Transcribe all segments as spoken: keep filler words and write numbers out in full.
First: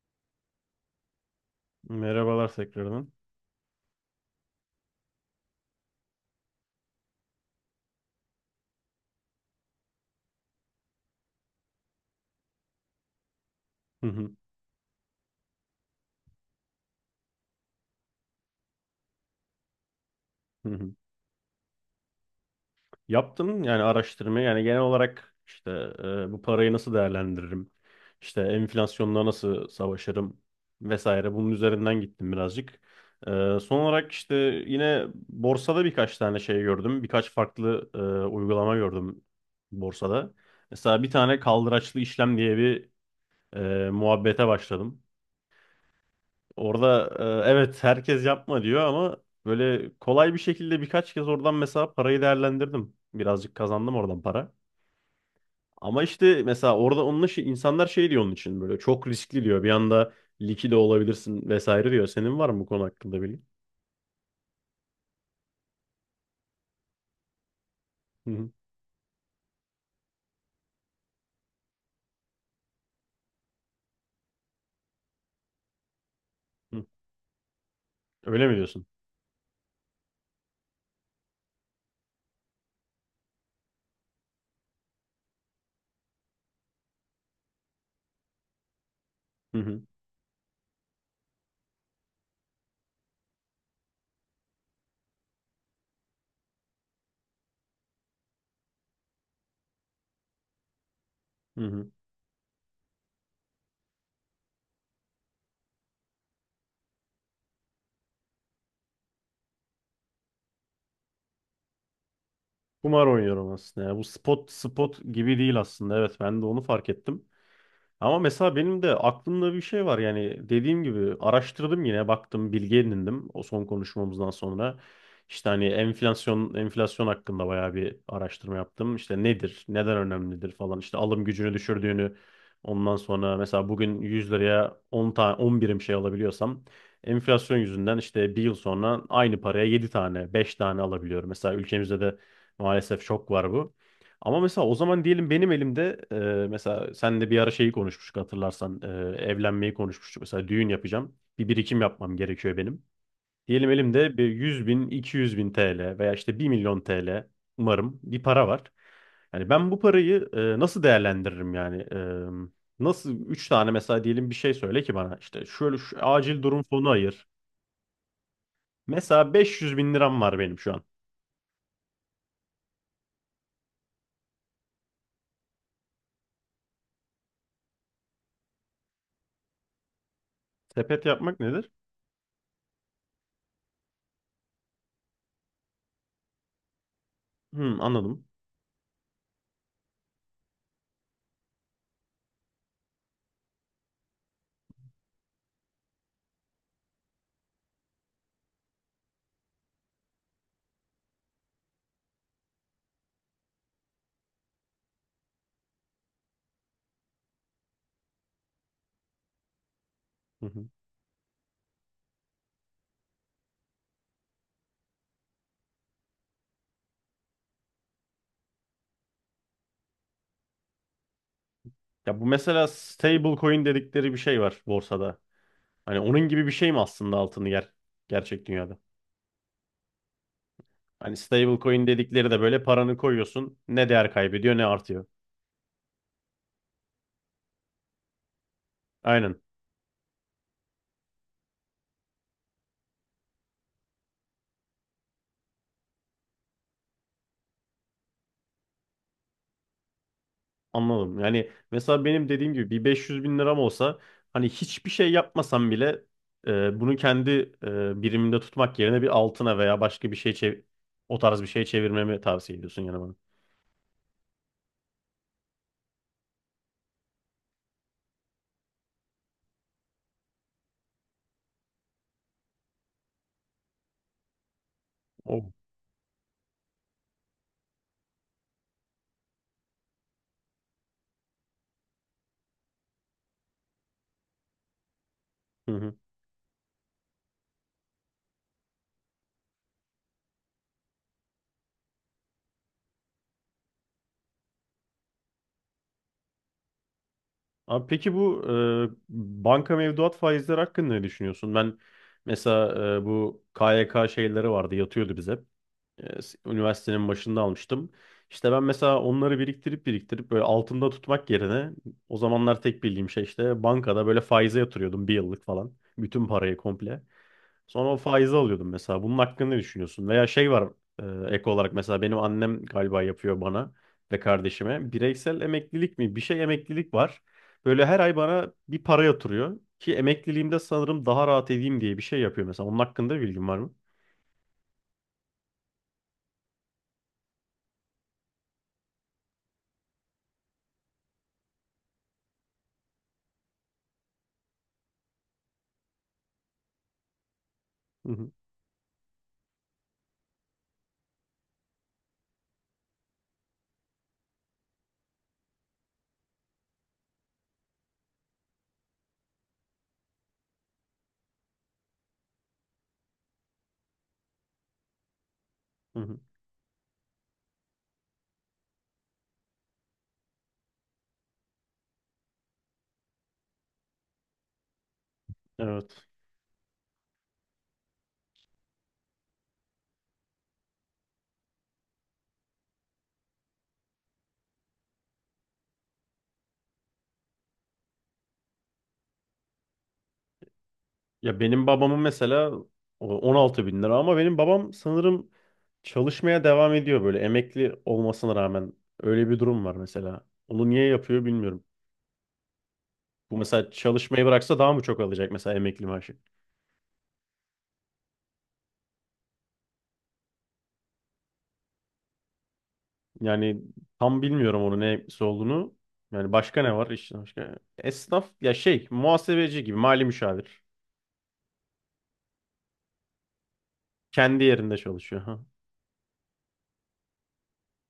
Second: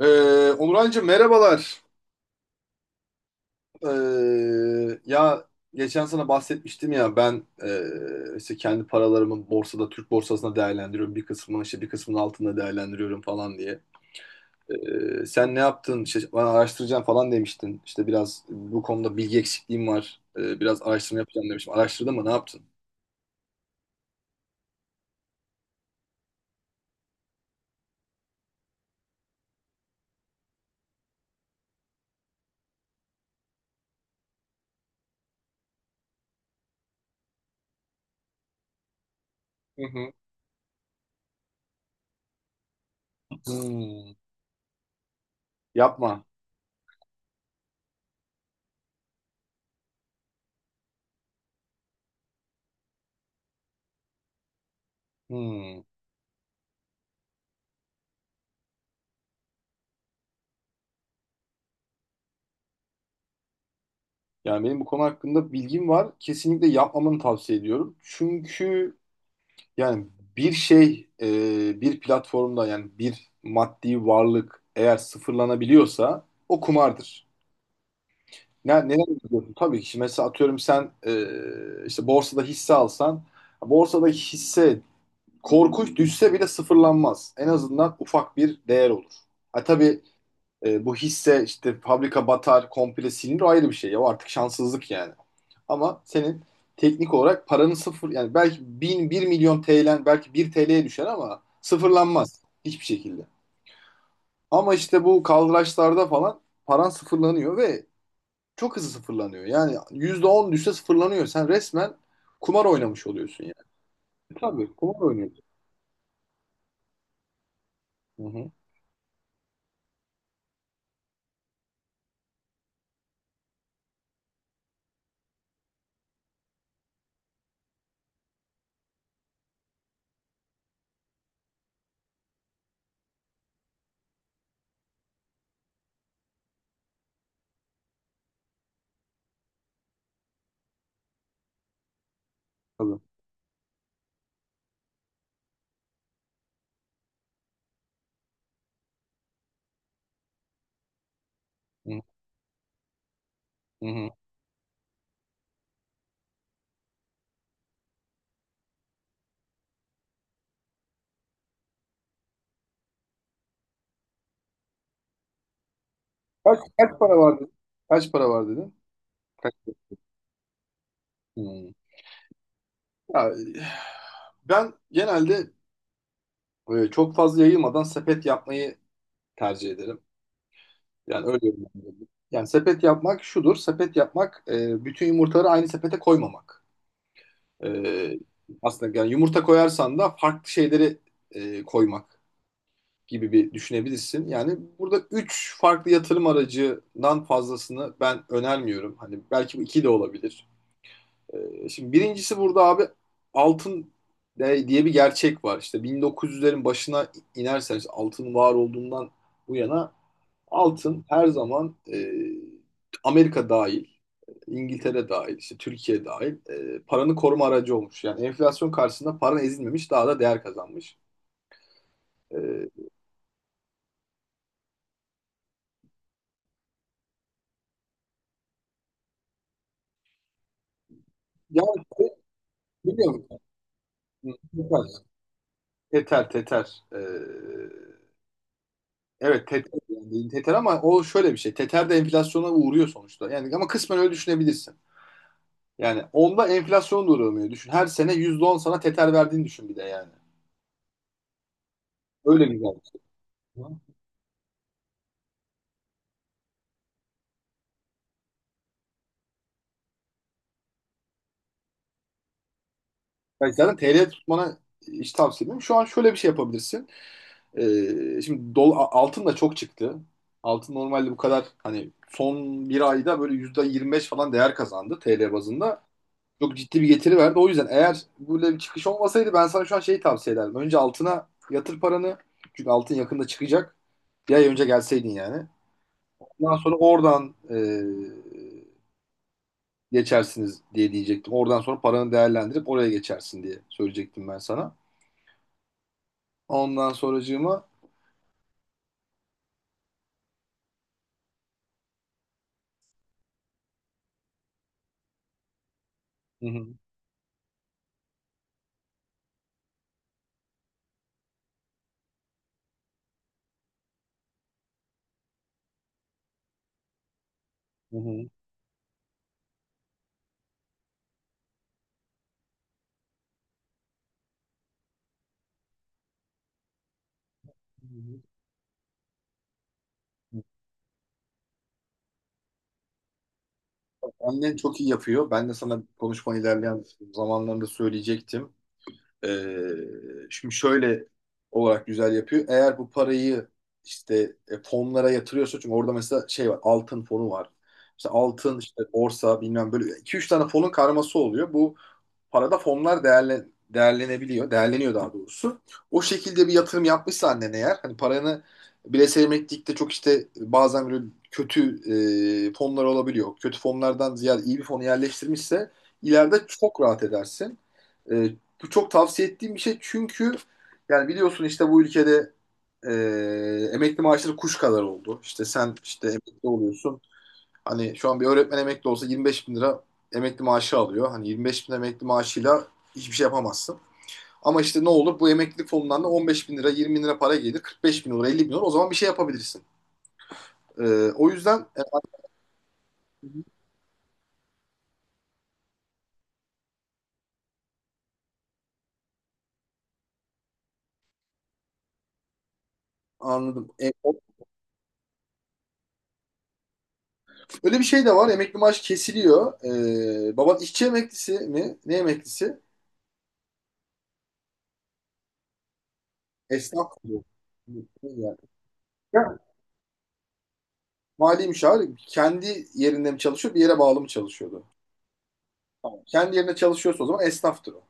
Ee, Onurhan'cığım merhabalar. Merhabalar tekrardan. Ee, ya geçen sana bahsetmiştim ya ben e, işte kendi paralarımı borsada Türk borsasında değerlendiriyorum. Bir kısmını işte bir kısmını altında değerlendiriyorum falan diye. Hı hı, Ee, sen ne yaptın? İşte bana araştıracağım falan demiştin. İşte biraz bu konuda bilgi eksikliğim var. Ee, hı biraz hı. araştırma yapacağım demiştim. Araştırdın mı? Ne yaptın? Yaptım, yani araştırmayı, yani genel olarak işte e, bu parayı nasıl değerlendiririm? İşte enflasyonla nasıl savaşırım vesaire, bunun üzerinden gittim birazcık. E, son olarak işte yine borsada birkaç tane şey gördüm. Birkaç farklı e, uygulama gördüm Hı hı. borsada. Mesela bir tane kaldıraçlı işlem diye bir e, Hmm, muhabbete başladım. yapma. Orada e, evet, herkes yapma diyor ama böyle kolay bir şekilde birkaç kez oradan mesela parayı değerlendirdim. Birazcık kazandım oradan para. Hmm. Ama işte mesela orada onunla şey, insanlar şey diyor, onun için böyle çok riskli diyor. Bir anda liki olabilirsin vesaire diyor. Senin var mı bu konu hakkında bilgi? Yani benim bu konu hakkında bilgim var. Kesinlikle yapmamanı tavsiye ediyorum. Hı hı. Çünkü yani bir şey, e, bir platformda yani bir maddi varlık eğer sıfırlanabiliyorsa o Hı. kumardır. Öyle mi Ne, diyorsun? neden diyorsun? Tabii ki şimdi mesela atıyorum sen, e, işte borsada hisse alsan borsadaki hisse korkunç düşse bile sıfırlanmaz. En azından ufak bir değer olur. Hı Ha, hı. tabii, e, bu hisse işte fabrika batar, komple silinir, o ayrı bir şey. Ya, o artık şanssızlık yani. Ama senin teknik olarak paranın sıfır, yani belki bin, bir milyon T L'den belki bir T L'ye düşer ama Hı hı. sıfırlanmaz hiçbir şekilde. Ama işte bu kaldıraçlarda falan paran sıfırlanıyor ve çok hızlı sıfırlanıyor. Yani yüzde on düşse sıfırlanıyor. Sen resmen kumar Kumar oynamış oluyorsun oynuyorum yani. aslında ya. Bu spot Tabii spot kumar gibi oynuyorsun. değil aslında. Evet, ben de onu fark ettim. Ama Hı hı, mesela benim de aklımda bir şey var, yani dediğim gibi araştırdım, yine baktım, bilgi edindim o son konuşmamızdan sonra. İşte hani enflasyon, enflasyon hakkında bayağı bir araştırma yaptım. İşte nedir, neden önemlidir falan, işte alım gücünü düşürdüğünü, ondan sonra mesela bugün yüz liraya on tane on birim şey alabiliyorsam enflasyon yüzünden işte bir yıl sonra aynı paraya yedi tane beş tane alabiliyorum. Mesela ülkemizde de tabii. maalesef çok var bu. Ama mesela o zaman diyelim benim elimde e, mesela senle bir ara şeyi konuşmuştuk, hatırlarsan e, evlenmeyi konuşmuştuk. Mesela düğün yapacağım. Bir birikim Hı yapmam gerekiyor benim. Diyelim hı. elimde bir yüz bin, iki yüz bin T L veya işte bir milyon T L, umarım bir para var. Yani ben bu parayı e, nasıl değerlendiririm yani? E, nasıl üç tane mesela diyelim, bir şey söyle ki bana, işte şöyle şu acil Kaç, durum fonu kaç para ayır. var dedin? Kaç para var dedin? Mesela Kaç? beş yüz bin liram var benim şu an. Hmm. Ya, ben genelde, e, çok fazla yayılmadan sepet yapmayı tercih ederim. Sepet Yani yapmak öyle nedir? yorumlayabilirim. Yani sepet yapmak şudur. Sepet yapmak, e, bütün yumurtaları aynı sepete koymamak. Hmm, E, anladım. aslında yani yumurta koyarsan da farklı şeyleri, e, koymak gibi bir düşünebilirsin. Yani burada üç farklı yatırım aracından fazlasını ben önermiyorum. Hani belki bu iki de olabilir. Ee, Şimdi birincisi burada abi altın de- diye bir gerçek var. İşte bin dokuz yüzlerin başına inerseniz altın var olduğundan bu yana altın her zaman, e, Amerika dahil, İngiltere dahil, işte Türkiye dahil, e, paranı koruma aracı olmuş. Yani enflasyon karşısında paran ezilmemiş, daha da değer kazanmış. Ya bu mesela E, stable coin dedikleri bir şey var borsada. Hani onun gibi bir şey mi aslında altın yer gerçek dünyada? Hani stable yani coin dedikleri de böyle paranı biliyor musun? koyuyorsun. Ne değer kaybediyor ne artıyor. Teter. Teter. E, Aynen. Evet teter yani dediğin teter ama o şöyle bir şey. Teter de enflasyona uğruyor sonuçta. Yani ama kısmen öyle düşünebilirsin. Yani onda enflasyon da uğramıyor. Düşün her sene yüzde on sana teter verdiğini düşün bir de yani. Anladım. Yani mesela benim Öyle dediğim gibi güzel bir bir beş yüz bin liram şey. olsa, hani hiçbir şey yapmasam bile e, bunu kendi e, birimimde tutmak yerine bir altına veya başka bir şey çev- o tarz bir şey çevirmemi tavsiye ediyorsun yani bana. Yani zaten T L tutmana hiç tavsiye etmiyorum. Şu an şöyle bir şey yapabilirsin. Ee, şimdi dol, a- altın da çok çıktı. Altın normalde bu kadar hani son bir ayda böyle yüzde yirmi beş falan değer kazandı T L Oh. bazında. Çok ciddi bir getiri verdi. O yüzden eğer böyle bir çıkış olmasaydı ben sana şu an şeyi tavsiye ederdim. Önce altına yatır paranı. Çünkü altın yakında çıkacak. Bir ay önce gelseydin yani. Ondan sonra oradan, e, geçersiniz diye diyecektim. Oradan sonra paranı değerlendirip oraya geçersin diye söyleyecektim ben sana. Ondan sonracığıma. Abi peki bu e, banka mevduat faizleri hakkında ne düşünüyorsun? Ben mesela e, bu K Y K şeyleri vardı, yatıyordu bize. E, s- Hı hı, üniversitenin başında almıştım. İşte ben mesela onları biriktirip biriktirip böyle altında tutmak yerine o zamanlar tek bildiğim şey işte bankada böyle faize yatırıyordum bir yıllık falan. Bütün parayı komple. Sonra hı o hı, faizi alıyordum mesela. Bunun hakkında ne düşünüyorsun? Veya şey var, e, ek olarak mesela benim annem galiba yapıyor bana ve kardeşime. Bireysel emeklilik mi? Bir şey emeklilik var. Böyle her ay hı bana bir para yatırıyor. Ki hı. emekliliğimde sanırım daha rahat edeyim diye bir şey yapıyor mesela. Onun hakkında bilgin var mı? Annen çok iyi yapıyor. Ben de sana konuşma ilerleyen zamanlarında söyleyecektim. Ee, şimdi şöyle olarak güzel yapıyor. Eğer bu parayı işte, e, fonlara yatırıyorsa çünkü orada mesela şey var, altın fonu var. İşte Hı hı, altın işte borsa bilmem böyle iki üç tane fonun karması oluyor. Bu parada fonlar değerlen değerlenebiliyor. Değerleniyor daha doğrusu. O şekilde bir yatırım yapmışsa annen eğer, hani paranı bireysel emeklilikte çok işte bazen böyle kötü, e, fonlar olabiliyor. Kötü fonlardan ziyade iyi bir fonu yerleştirmişse hı hı. ileride çok rahat edersin. E, bu çok tavsiye ettiğim bir şey çünkü yani biliyorsun işte bu ülkede, e, emekli maaşları kuş kadar oldu. İşte sen Evet. işte emekli oluyorsun. Hani şu an bir öğretmen emekli olsa yirmi beş bin lira emekli maaşı alıyor. Hani yirmi beş bin emekli maaşıyla hiçbir şey yapamazsın. Ama işte ne olur, bu emeklilik fonundan da on beş bin lira, yirmi bin lira para gelir. kırk beş bin olur, elli bin olur, o zaman bir şey yapabilirsin. Ee, o Ya yüzden, benim e, babamın mesela o on altı bin lira, ama benim babam sanırım çalışmaya devam ediyor, böyle emekli olmasına rağmen. Öyle bir durum var mesela. Onu niye yapıyor bilmiyorum. Bu anladım. mesela E, o- çalışmayı bıraksa daha mı çok alacak mesela emekli maaşı? Öyle bir şey de var, emekli maaş kesiliyor. Ee, baban işçi emeklisi mi? Ne emeklisi? Yani tam bilmiyorum onun ne olduğunu. Yani başka ne var Esnaf işte mı? başka? Esnaf Yani. ya şey, Ya, muhasebeci gibi, mali müşavir. mali müşavir kendi yerinde mi çalışıyor, bir yere bağlı mı Kendi çalışıyordu? yerinde çalışıyor. Ha. Tamam. Kendi yerine çalışıyorsa o zaman esnaftır o.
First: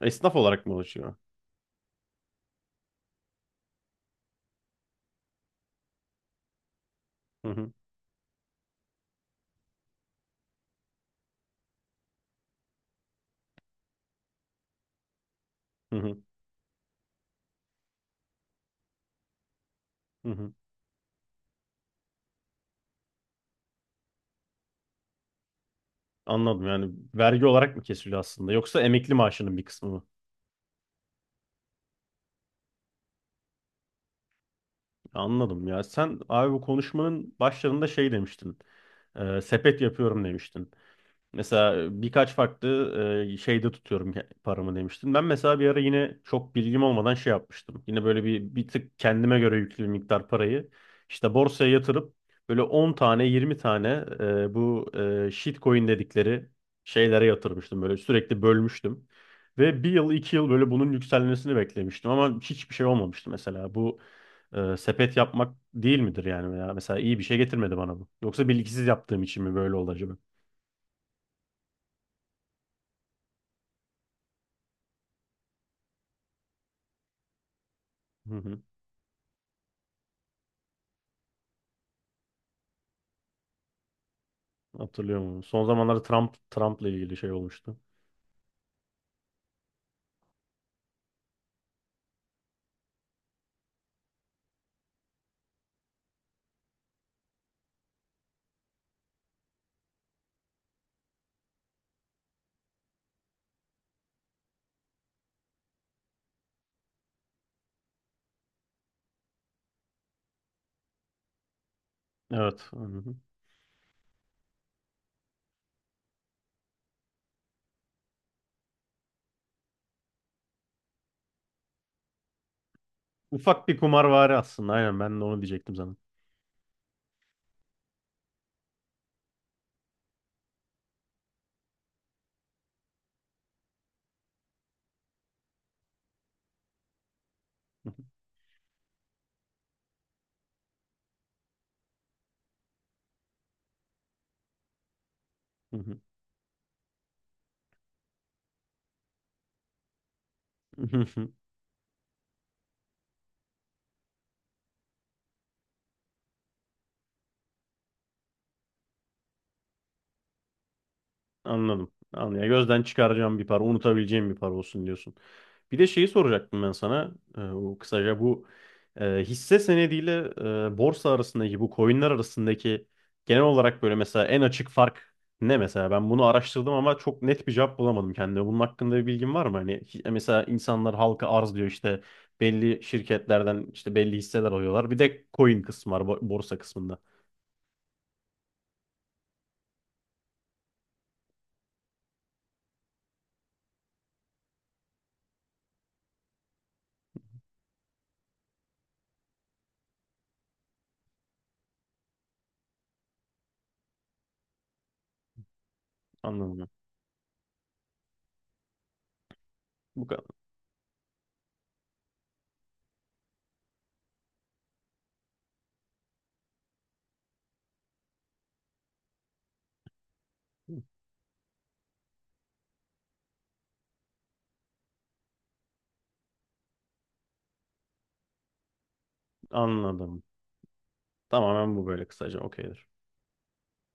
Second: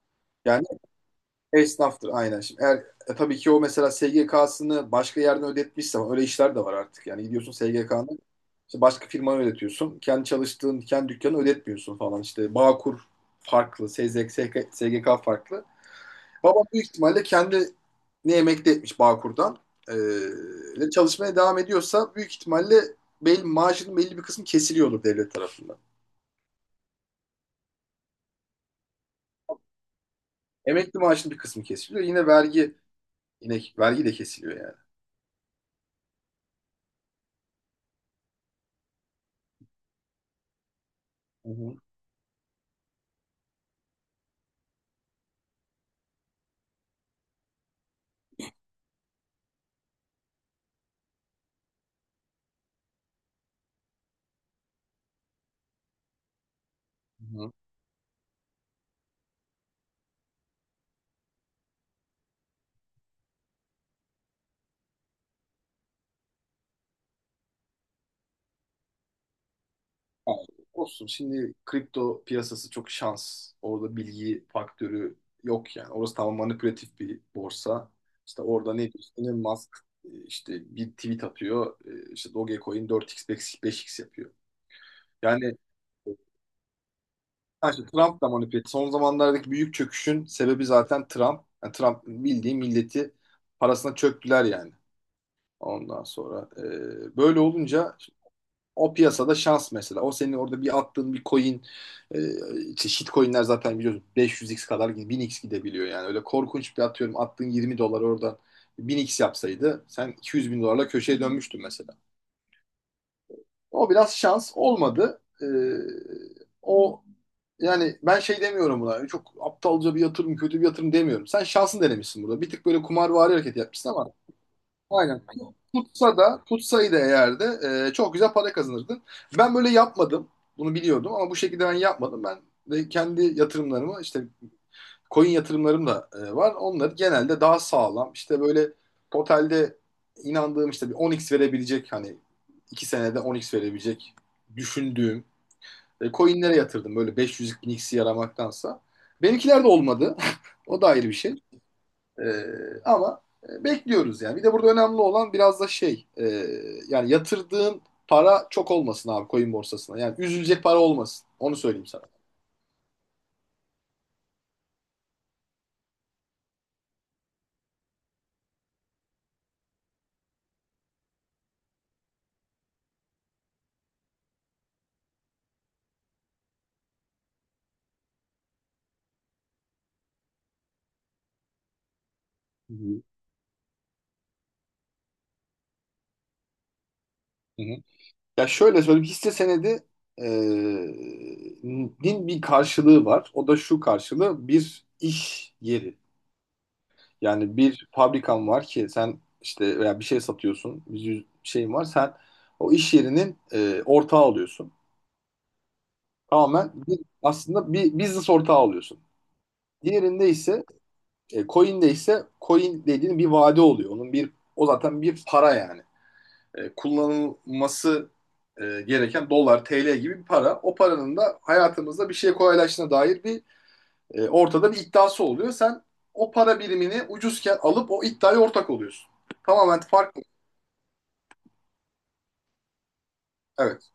Esnaf Yani olarak mı çalışıyor? esnaftır aynen. Şimdi eğer, e, tabii ki o mesela S G K'sını başka yerden ödetmişse öyle işler de var artık. Yani Hı gidiyorsun hı, S G K'nı işte başka firmaya ödetiyorsun. Kendi çalıştığın, kendi dükkanı ödetmiyorsun falan. İşte Bağkur farklı, S Z K, S G K farklı. hı hı, Babam büyük ihtimalle kendi ne emekli etmiş Bağkur'dan. Ee, hı hı. ve çalışmaya devam ediyorsa büyük ihtimalle belli, maaşının belli bir kısmı kesiliyordur devlet tarafından. Anladım, yani vergi olarak mı kesiliyor aslında yoksa emekli maaşının bir kısmı mı? Emekli maaşının bir kısmı kesiliyor. Yine vergi yine vergi de kesiliyor yani. Anladım. Ya sen abi bu konuşmanın başlarında şey demiştin. Ee, sepet yapıyorum demiştin. Hı hı. Mesela birkaç farklı e, şeyde tutuyorum ke- paramı demiştin. Ben mesela bir ara yine çok bilgim olmadan şey yapmıştım. Yine böyle bir bir tık kendime göre yüklü bir miktar parayı işte borsaya yatırıp böyle on tane yirmi tane e, bu e, shitcoin dedikleri şeylere yatırmıştım. Böyle sürekli bölmüştüm. Ve bir yıl iki yıl böyle bunun yükselmesini beklemiştim ama hiçbir şey olmamıştı mesela. Bu e, sepet yapmak değil midir yani? Veya mesela iyi bir şey getirmedi bana bu. Yoksa bilgisiz yaptığım için mi böyle oldu acaba? Yani olsun, şimdi kripto piyasası çok şans. Orada bilgi faktörü yok yani. Orası tamamen manipülatif bir borsa. İşte orada ne diyorsun? Elon Musk, e, işte bir tweet atıyor. E, İşte Dogecoin dört x beş x yapıyor. Hatırlıyor musun? Yani Son zamanlarda e, Trump Trump'la ilgili şey Ha, olmuştu. işte Trump da manipülatif. Son zamanlardaki büyük çöküşün sebebi zaten Trump. Yani Trump bildiği milleti parasına çöktüler yani. Ondan sonra, e, böyle olunca o piyasada şans mesela. O senin orada bir attığın bir coin, e, işte shitcoin'ler zaten biliyorsun beş yüz x kadar gid- bin x gidebiliyor yani. Öyle korkunç bir, atıyorum, attığın yirmi dolar oradan bin x yapsaydı sen iki yüz bin dolarla köşeye dönmüştün mesela. Evet. Hı hı. O biraz şans olmadı. E, o Yani ben şey demiyorum buna. Çok aptalca bir yatırım, kötü bir yatırım demiyorum. Sen şansın denemişsin burada. Bir tık böyle kumarvari hareket Ufak bir yapmışsın ama. kumarvari aslında. Aynen, ben Aynen. de onu diyecektim sana. Tutsa da tutsaydı eğer de, e, çok güzel para kazanırdın. Ben böyle yapmadım. Bunu biliyordum ama bu şekilde ben yapmadım. Ben de kendi yatırımlarımı işte, coin yatırımlarım da, e, var. Onları genelde daha sağlam işte böyle totalde inandığım, işte bir on x verebilecek, hani iki senede on x verebilecek düşündüğüm, Hı hı. e, coinlere yatırdım, böyle beş yüz bin x yaramaktansa. Benimkiler de olmadı. O da Hı ayrı bir hı. şey. Ee, ama, e, bekliyoruz yani. Bir de burada önemli olan biraz da şey, e, yani yatırdığın para çok olmasın abi coin borsasına. Yani üzülecek para olmasın. Onu söyleyeyim Anladım. sana. Anladım. Ya gözden çıkaracağım bir para, unutabileceğim bir para olsun diyorsun. Bir de şeyi soracaktım ben sana. Ee, o kısaca bu e, hisse senediyle e, borsa arasındaki, bu coinler arasındaki genel olarak böyle mesela en açık fark ne mesela? Ben bunu araştırdım ama çok net bir cevap bulamadım kendime. Bunun hakkında bir bilgin var mı? Hani hi- e, mesela insanlar halka arz diyor, işte Hı belli hı. şirketlerden işte belli hisseler alıyorlar. Bir de coin kısmı var bo- borsa kısmında. Hı hı. Ya, şöyle söyleyeyim, hisse senedi din bir karşılığı var. O da şu, karşılığı bir iş yeri. Yani bir fabrikan var ki sen işte veya bir şey satıyorsun, bir yüz- şeyin var. Sen o iş yerinin, e, ortağı oluyorsun. Anladım. Tamamen bir, aslında bir business ortağı oluyorsun. Bu kadar. Diğerinde ise e, Coin'de ise coin dediğin bir vade oluyor. Onun bir O zaten bir para yani. E, kullanılması, e, gereken dolar, T L gibi bir para. O paranın da hayatımızda bir şey kolaylaştığına dair bir, e, ortada bir iddiası oluyor. Sen o para birimini ucuzken alıp o iddiaya ortak oluyorsun. Tamamen farklı. Anladım. Tamamen bu, böyle kısaca okeydir. Evet.